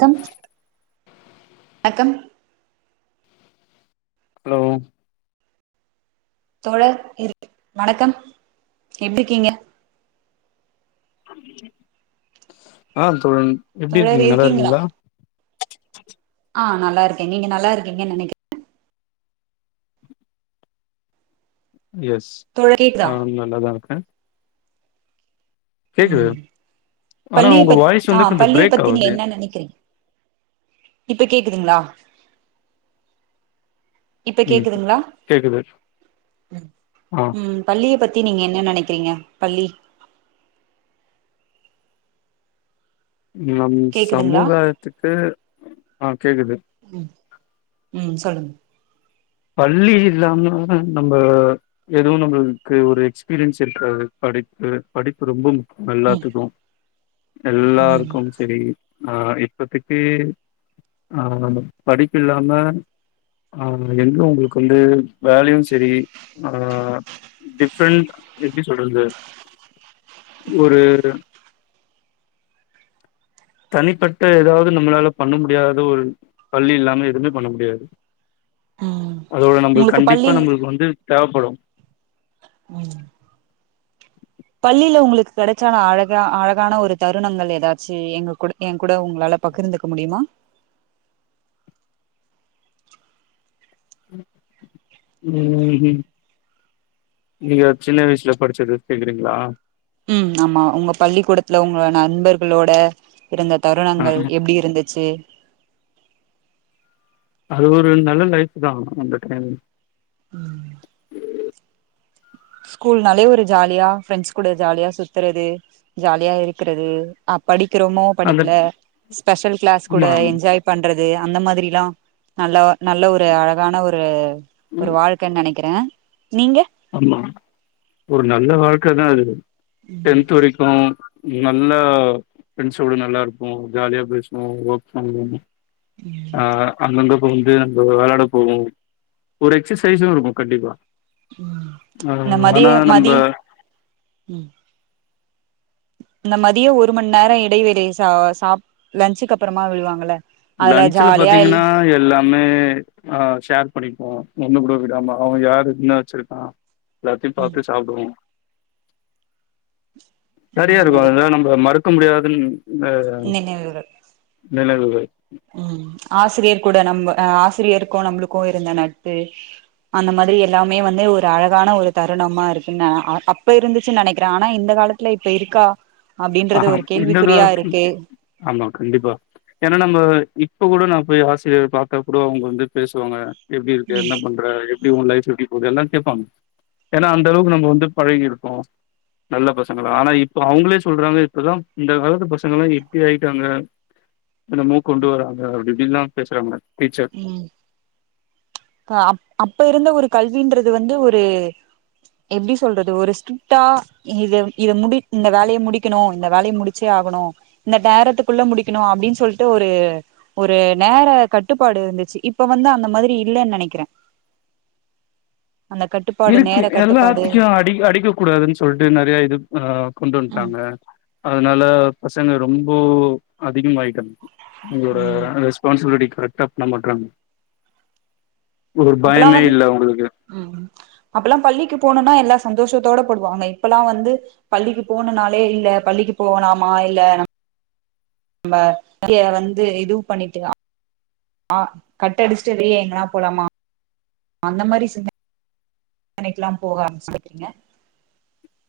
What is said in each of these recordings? Come வணக்கம் hello தோழர் இருக் வணக்கம் எப்டிக்கீங்க ஆ தோழி எப்டி தோழர் இருக்கீங்க இருக்கீங்களா நல்லாருக்கீங்ளா ஆ நல்லாருக்கே நீங்க நல்லாருக்கீங்க நெனக்கி எஸ் தோழர் கேக்குதா நானு நல்லாதா இருக்கே கேக்குது ம் ஆனா பள்ளிய உங்க பத் வாய்ஸ் வந்து ஆ கொஞ்சோ பள்ளிய பிரேக் பத்தி நீங்க ஆவுது என்னா நெனக்கிறீங்க இப்ப கேக்குதுங்ளா இப்ப ம் கேக்குதுங்ளா கேக்குது ம் ஆ ம் பள்ளிய பத்தி நீங்க என்ன நெனைக்கிறீங்க பள்ளி நம் கேக்குதுங்களா சமுகத்துக்கு ஆ கேக்குது ம் ம் சொல்லுங்க பள்ளி இல்லாம நம்ப எதுவு நம்மளுக்கு ஒரு எக்ஸ்பீரியன்ஸ் இருக்காது படிப்பு படிப்பு ரொம்ப ம் எல்லாத்துக்கு ம் எல்லாருக்கும் செரி ஆ இப்பதெக்கி ஆ படிப்பு இல்லாம ஆ எங்க உங்களுக்கு வந்து வேலயு செரி ஆ டிஃப்ரெண்ட் எப்டி சொல்றது ஒரு தனிப்பட்ட எதாவ்து நம்மளால பண்ண முடியாத ஒரு பள்ளி இல்லாம எதுவுமே பண்ண முடியாது ம் அதோட நம்பளுக் உங்களுக்கு கண்டிப்பா பள்ளில் நம்மளுக்கு வந்து தேவப்படு ம் பள்ளில உங்களுக்கு கெடச்சான அழகா அழகான ஒரு தருணங்கள் எதாச்சு எங்க கூட எங் கூட உங்களால பகிர்ந்துக்க முடியுமா ம் ம் நீங்க சின்ன வயசுல படுச்சது கேக்குறீங்களா ம் ஆமா உங்க பள்ளிக்கூடத்துல உங்க நண்பர்களோட இருந்த ஆ தருணங்கள் எப்டி இருந்துச்சு அது ஒரு நல்ல லைஃப் தா அந்த டைம் அ ஸ்கூல்னாலே ஒரு ஜாலியா ஃப்ரெண்ட்ஸ் கூட ஜாலியா சுத்துறது ஜாலியா இருக்குறது அ படிக்கிறமோ அந்த படிக்கல ஸ்பெஷல் கிளாஸ் கூட ஆமா என்ஜாய் பண்றது அந்த மாதிரில்ல நல்ல நல்ல ஒரு அழகான ஒரு ஒரு ம். வாழ்க்கன் நெனெக் கிறே நீங்க ஆமா ஒரு நல்ல வாழ்க்க தா அது டென்த் வரைக்கு நல்லா பிரண்ட்ஸோடோ நல்லா இருக்கு ஜாலியா பேசுவோ ஒர்க் பண்ணுவோ ம் ஆ அங்கங்கப்ப வந்து அங்க விளாட போவோ ஒரு எக்சசைஸ்ம் இருக்கும் கண்டிப்பா உம் ஆ இந்த மதிய ஆனா நம்ம மதி உம் இந்த மதியம் ஒரு ம நேரம் இடைவெளி சா சா லன்சுக்கு அப்புறமா விடுவாங்கள லன்ச்சல பாத்தீங்கன்னா எல்லாம் மே ஆ ஷேர் பண்ணிப்போ ஒண்ணு கூட விடாம அவன் யாரு என்ன வச்சிருக்கா எல்லாத்தி ம் பார்த்த சாப்பிடுவோ சரியா அந்த இருக்கும் மாதிரி அதால நம்ம மறுக்க முடியாதுன்னு நினைவுகள் உம் ஆசிரியர் கூட நம்ம ஆசிரியருக்கும் நம்மளுக்கும் இருந்த நட்பு அந்த மாதிரி எல்லாமே வந்து ஒரு அழகான ஒரு தருணமா இருக்குன்னு அப்ப இருந்துச்சு நினைக்கிறே ஆனா இந்த காலத்து இல்ல இப்ப இருக்கா ஆ அப்படின்றது ஒரு இந்த கேள்விக்குறியா கால இருக்கு ஆமா கண்டிப்பா ஏன்னா நம்ம இப்ப கூட நா போய் ஆசிரியர் பார்த்தா கூட அவங்க வந்து பேசுவாங்க எப்படி இருக்கு ம் என்ன பண்ற எப்படி உ லைப் எப்படி போகுது எல்லாம் கேட்பாங்க ஏன்னா அந்த அளவுக்கு நம்ம வந்து பழகிருப்போ நல்ல பசங்களா ஆனா இப்ப அவங்களே சொல்றாங்க இப்பதா இந்த காலத்து பசங்க எல்லா எப்படி ஆயிட்டாங்க என்னேமே கொண்டு வராங்க அப்படிப்படிலா பேசுறாங்க டீச்சர் உம் அ அப்ப இருந்த ஒரு கல்வின்றது வந்து ஒரு எப்படி சொல்றது ஒரு ஸ்ரிட்டா இது இது முடி இந்த வேலையை முடிக்கணும் இந்த வேலையை முடிச்சே ஆகணு இந்த டேரத்துக்குள்ள முடிக்கணும் அப்படின்னு சொல்லிட்டு ஒரு ஒரு நேர கட்டுப்பாடு இருந்துச்சு இப்ப வந்து அந்த மாதிரி இல்லன்னு நினைக்கிறேன் அந்த கட்டு இருக்கு எல்லாத்துக்கும் அடி அடிக்க கூடாதுன்னு சொல்லிட்டு நிறைய இது கொண்டு வந்துட்டாங்க அதனால பசங்க ரொம்ப அதிகமாய்ட்டாங்க உங்களோட ம் ரேஸ்பான்சிபிலிடி கரெக்டா பண்ண மாடறாங்க ஒரு பயமே இல்ல உங்களுக்கு உம் அப்ப எல்லா பள்ளிக்கு போனணும்னா எல்லா சந்தோஷத்தோட போடுவாங்க இப்பல்லா வந்து பள்ளிக்கு போனும் நாலே இல்லா பள்ளிக்கு போலாமா இல்ல நம்ம இங்க வந்து இது பண்ணிகளா ஆ கட் அடிச்சட்டு வெளிய எங்கனா போகலாமா அந்த மாதிரி சினாரியோ கடைக்கலாம் போக ஆரம்பச்சுட்டங்க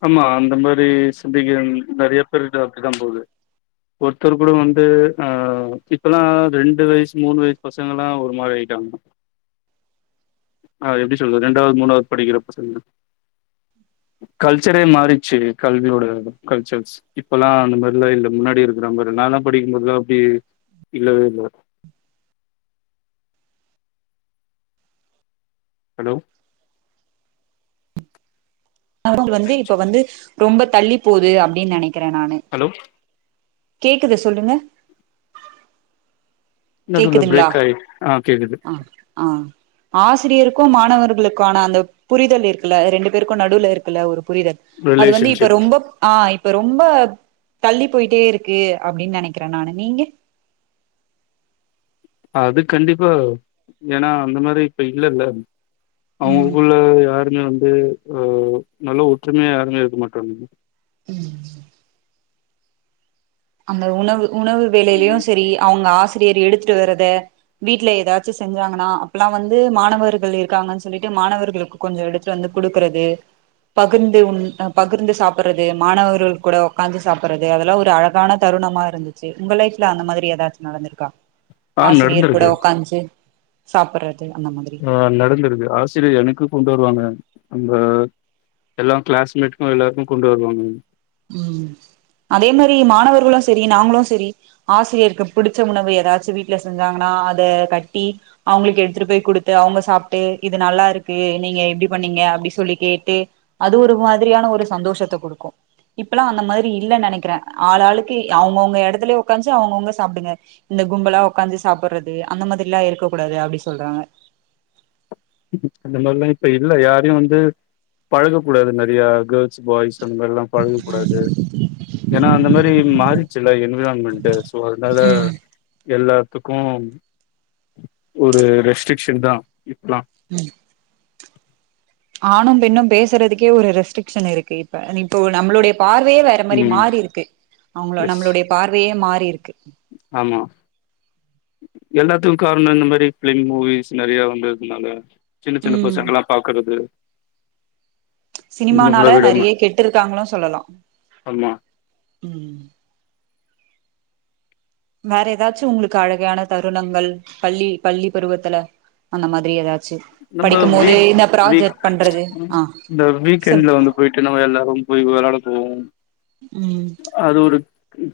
ஆமா அந்த மாதிரி சிந்திக்கிற நிறைய பேர் இ அப்படிதா போது ஒருத்தர் கூட வந்து ஆ இப்பல்லாம் ரெண்டு வயசு மூணு வயசு பசங்க எல்லா ஒரு மாதிரி ஆயிட்டாங்க ஆ எப்படி சொல்றது ரெண்டாவது மூணாவது படிக்கிறப்ப பசங்க கல்ச்சரே மாறிச்சு கல்வியோட கல்ச்சர்ஸ் இப்பல்லா அந்த மாதிரிலா இல்லா முன்னாடி இருக்கிற மாதிரி நான்ல்லா படிக்கும்போதுெல்லாம் அப்படி இல்லவே இல்ல ஹலோ அவ வந்து இப்ப வந்து ரொம்ப தள்ளி போகுது அப்படின்னு நினைக்கிறே நானு ஹலோ கேக்குது சொல்லுங்க நடுல நடுல கேக்குதுங்களா ப்ரேக் ஆயி ஆ கேக்குது ஆ ஆ ஆசிரியருக்கு மாணவர்களுக்குமான அந்த புரிதல் இருக்குல ரெண்டு பேருக்கு நடுவுல இருக்குல ஒரு புரிதல் அது வந்து இப்ப ரிலேஷன்ஷிப் ரொம்பப் ஆ இப்ப ரொம்ப தள்ளி போயிட்டே இருக்கு அப்டின்னு நெனைக்கிறே நானு நீங்க அது கண்டிப்பா ஏன்னா அந்த மாரி இப்ப இல்லல்ல ம் அவங்களுக்குள்ள யாருமே வந்து ஆ நல்ல ஒற்றுமையா யாருமே இருக்க மாட்டாங்க உம் அந்த உணவு உணவு வேலையிலயு செரி அவங்க ஆசிரியர் எடுத்துட்டு வர்றத வீட்டு்ல ஏதாச்சு செஞ்சாங்கன்னா அப்பெல்லா வந்து மாணவர்கள் இருக்காங்கன்னு சொல்லிட்டு மாணவர்களுக்கு கொஞ்சோ எடுத்துட்டு வந்து கொடுக்குறது பகிர்ந்து உண் பகிர்ந்து சாப்பிர்ரது மாணவர்கள் கூட உக்காந்து சாப்புர்ரது அதெல்லா ஒரு அழ கான தருணமா இருந்துச்சு உங்க லைஃப் அந்த மாரி ஏதாச்சு நடந்திருக்கா ஆ ஆசிரியர் கூட நடந்திருக்கு உக்காந்து சாப்புர்ரது அந்த மாதிரி ஆ நடந்துருக்கு ஆசிரியர் எனக்கு கொண்டு வருவாங்க அந்த எல்லா களஸ்மேட்டுக்கு எல்லாருக்கு கொண்டு வருவாங்க ம் அதே மாரி மாணவர்களு செரி நாங்களு செரி ஆசிரியருக்கு புடிச்ச உணவு ஏதாச்சு வீட்டுல செஞ்சாங்கன்னா அத கட்டி அவங்களுக்கு எடுத்துட்டு போய் குடுத்து அவங்க சாப்ட்டு இது நல்லா இருக்கு நீங்க எப்டி பண்ணீங்க அப்டி சொல்லி கேட்டு அது ஒரு மாதிரியான ஒரு சந்தோஷத்த கொடுக்கு இப்பெல்லா அந்த மாரி இல்ல நெனைக்கிறே ஆள் ஆளுக்கு அவங்கவுங்க இடத்துலயே உக்காந்துச அவங்கவுங்க சாப்டுங்க இந்த கும்பலா உக்காந்து சாப்டுறது அந்த மாரில்லா இருக்க கூடாது அப்டினு சொல்றாங்க அந்த மாதிரால்லா இப்ப இல்ல யாரையு வந்து பழக கூடாது நெறைய கேர்ள் பாய்ஸ் அந்த மாரில்லா பழகக்கூடாது ஏன்னா அந்த மாரி மாறிச்சுலா என்விரான்மென்ட் சோ அதனால ம் எல்லாத்துக்கு ஒரு ரெஸ்ட்ரிக்ஷன் தா இப்பல்லா ம் ஆணும் பெண்ணு பேசுறதுக்கே ஒரு ரெஸ்ட்ரிகீக்ஷன் இருக்கு இப்ப இப்போ நம்மளுடைய பார்வையே வேற அந்த மாரி ம் மாறி இருக்கு அவங்கள எஸ் நம்மளுடைய பார்வையே மாறி இருக்கு ஆமா எல்லாத்துக்கு காரணோ இந்த மாதிரி ஃபிலிம் மூவிஸ் நெறைய வந்ததுனால சின்ன சின்ன ம் பசங்களா பாக்குறது ஒண்ணு சினிமானால கூட விடாம நெறைய கெட்டு இருக்காங்கனு சொல்லலா ஆமா ம் வேற ஏதாச்சு உங்களுக்கு அழகையான தருணங்கள் பள்ளி பள்ளி பருவத்துல அந்த மாரி ஏதாச்சு நம்ம படிக்கு போது வீக் இந்த வீக் ப்ராஜெட் பண்றது ஆ சொல்லு போய்ட்டு நம்ம எல்லாரு போய் விளையாட போவோ ம் அது ஒரு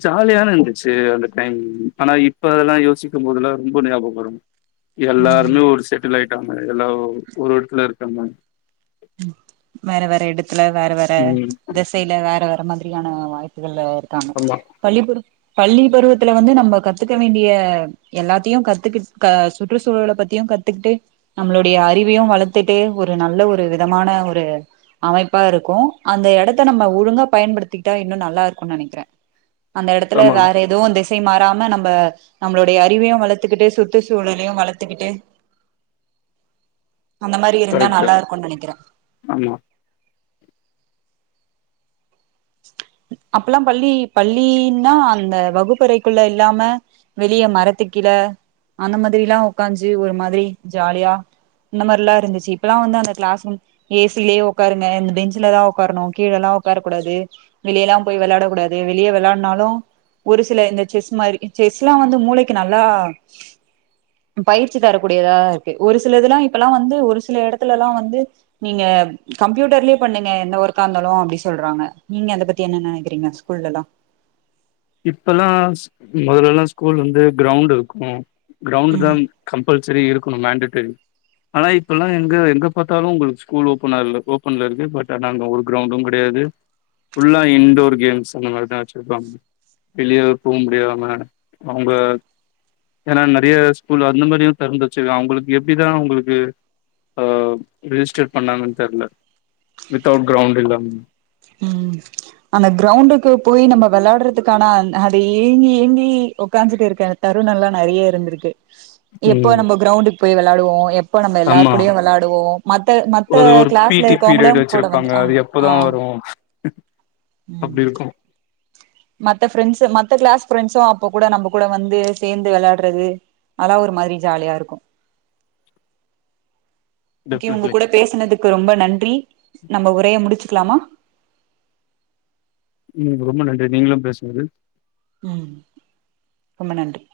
ஜாலியான இருந்துச்சு அந்த டைம் ஆனா இப்ப அதெல்லா யோசிக்கு போதொல்லா ரொம்ப ஞாபகோ வரு ம் எல்லாருமே ஒரு செட்டில் ஆகிட்டாங்க எல்லா ஒ ஒரு இடத்துல இருக்காங்க வேற வேற இடத்துல வேற வேற ம் திசையில வேற வேற மாதிரியான வாய்ப்புகள்ள இருக்கு தாமு ஆமா பள்ளி பருவ பள்ளி பருவத்துல வந்து நம்ம கத்துக்க வேண்டிய எல்லாத்தையு கத்துக்கிட் க சுற்றுச்சூழல பத்தியு கத்துக்கிட்டு நம்மளுடைய அறிவையு வளர்த்துட்டு ஒரு நல்ல ஒரு விதமான ஒரு அமைப்பா இருக்கு அந்த இடத்த நம்ம ஒழுங்கா பயன்படுத்திட்டா இன்னு நல்லா இருக்கு நெனைக்கிறே அந்த இடத்துல ஆமா வேற எதுவு திசை மாறாம நம்ம நம்மளுடைய அறிவியு வளத்துக்கிட்டு சுற்றுச்சூழலயு வளத்துக்கிட்டு அந்த மாரி இருந்தா கரெக்ட்டு நல்லா இருக்குன் நெனைக்கிறே ஆமா அப்பலா பள்ளி பள்ளின்னா அந்த வகுப்பறைக்குள்ள இல்லாம வெளிய மரத்துக்கீழ அந்த மாதிரில்லா உக்காஞ்சு ஒரு மாதிரி ஜாலியா இந்த மாரிலா இருந்துச்சு இப்பெல்லா வந்தந்த க்ளாஸ் ரூம் ஏசிலியே உக்காருங்க இந்த பெஞ்சுலதா உக்காரணு கீழெல்லா உக்காரக்கூடாது வெளியல்லா போய் விளாடக்கூடாது வெளியே விளானாலு ஒரு சில இந்த செஸ் மாரி செஸ்லா வந்து மூளைக்கு நல்லா பயிற்சி தரக்கூடியதா இருக்கு ஒரு சில இதுலா இப்பெல்லா வந்து ஒரு சில எடத்துலலா வந்து நீங்க கம்ப்யூட்டர்லயே பண்ணுங்க எந்த ஒர்க்கா இந்தாலு அப்டி சொல்றாங்க நீங்க அத பத்த என்ன நெனைக்கிறீங்க ஸ்கூல்லெல்லா இப்பல்லா மொதலெல்லா ஸ்கூல் வந்து க்ரௌண்டிருக்கு க்ரௌண்டுதா கம்பல்சரி இருக்கணு மேண்டேட்டரி ஆனா இப்பல்லா எங்க எங்க பாத்தாலு உங்களுக்கு ஸ்கூல் ஓப்பனா இல்ல ஓப்பன்ல இருக்கு பட் ஆனா அங்க ஒரு க்ரௌண்டு கெடையாது ஃபுல்லா இன்டோர் கேம்ஸ் அந்த மாரிதா வெச்சிருப்பாங்க வெளியவே போ முடியாம அவுங்க ஏனா நெறைய ஸ்கூல் அந்த மாரியு தெறந்து வெச்சுருக்கா அவுங்களுக்கு எப்டிதா அவுங்களுக்கு அ ரிஜிஸ்டர் பண்ணுனாங்கன் தெர்ல வித்தவுட் கிரௌண்ட் இல்லாம் ம் அந்த கிஅரௌண்டுக்கு போய் நம்ம விளாடாறதுக்கான அந் அத ஏங்கி ஏங்கி உக்காந்துட்டு இருக்கற தருணல்லா நெறையா இருந்திருக்கு எப்போ ம் நம்ம க்ரௌண்டுக்ஸபோய் விளாடுவோ எப் ப நம்ம எல்லாரு ஆமா கூடயு விளாடுவோ மத்த மத்த அது ஒரு பி க்ளாஸ்ல டி இருக்கவங்களு பீரியட் கூட வந்து வச்சிருப்பாங்க ஆ அது ஆ ஆ எப்பதா வரு ம் அப்டி இருக்கு மத்த ஃப்ரெண்ஸு மத்த க்ளாஸ் ஃப்ரெண்ஸு அப்போ கூட நம்ப கூட வந்து சேந்து விளாட்றது அலா ஒரு மாரி ஜாலியா இருக்கு ஓகே உங்க டெஃபினெட்லி கூட பேசனதுக்கு ரொம்ப நன்றி நம்ம உரைய முடிச்சுக்லாமா ம் ரொம்ப நன்றி நீங்களு பேஸ்னது ம் ரொம்ப நன்றி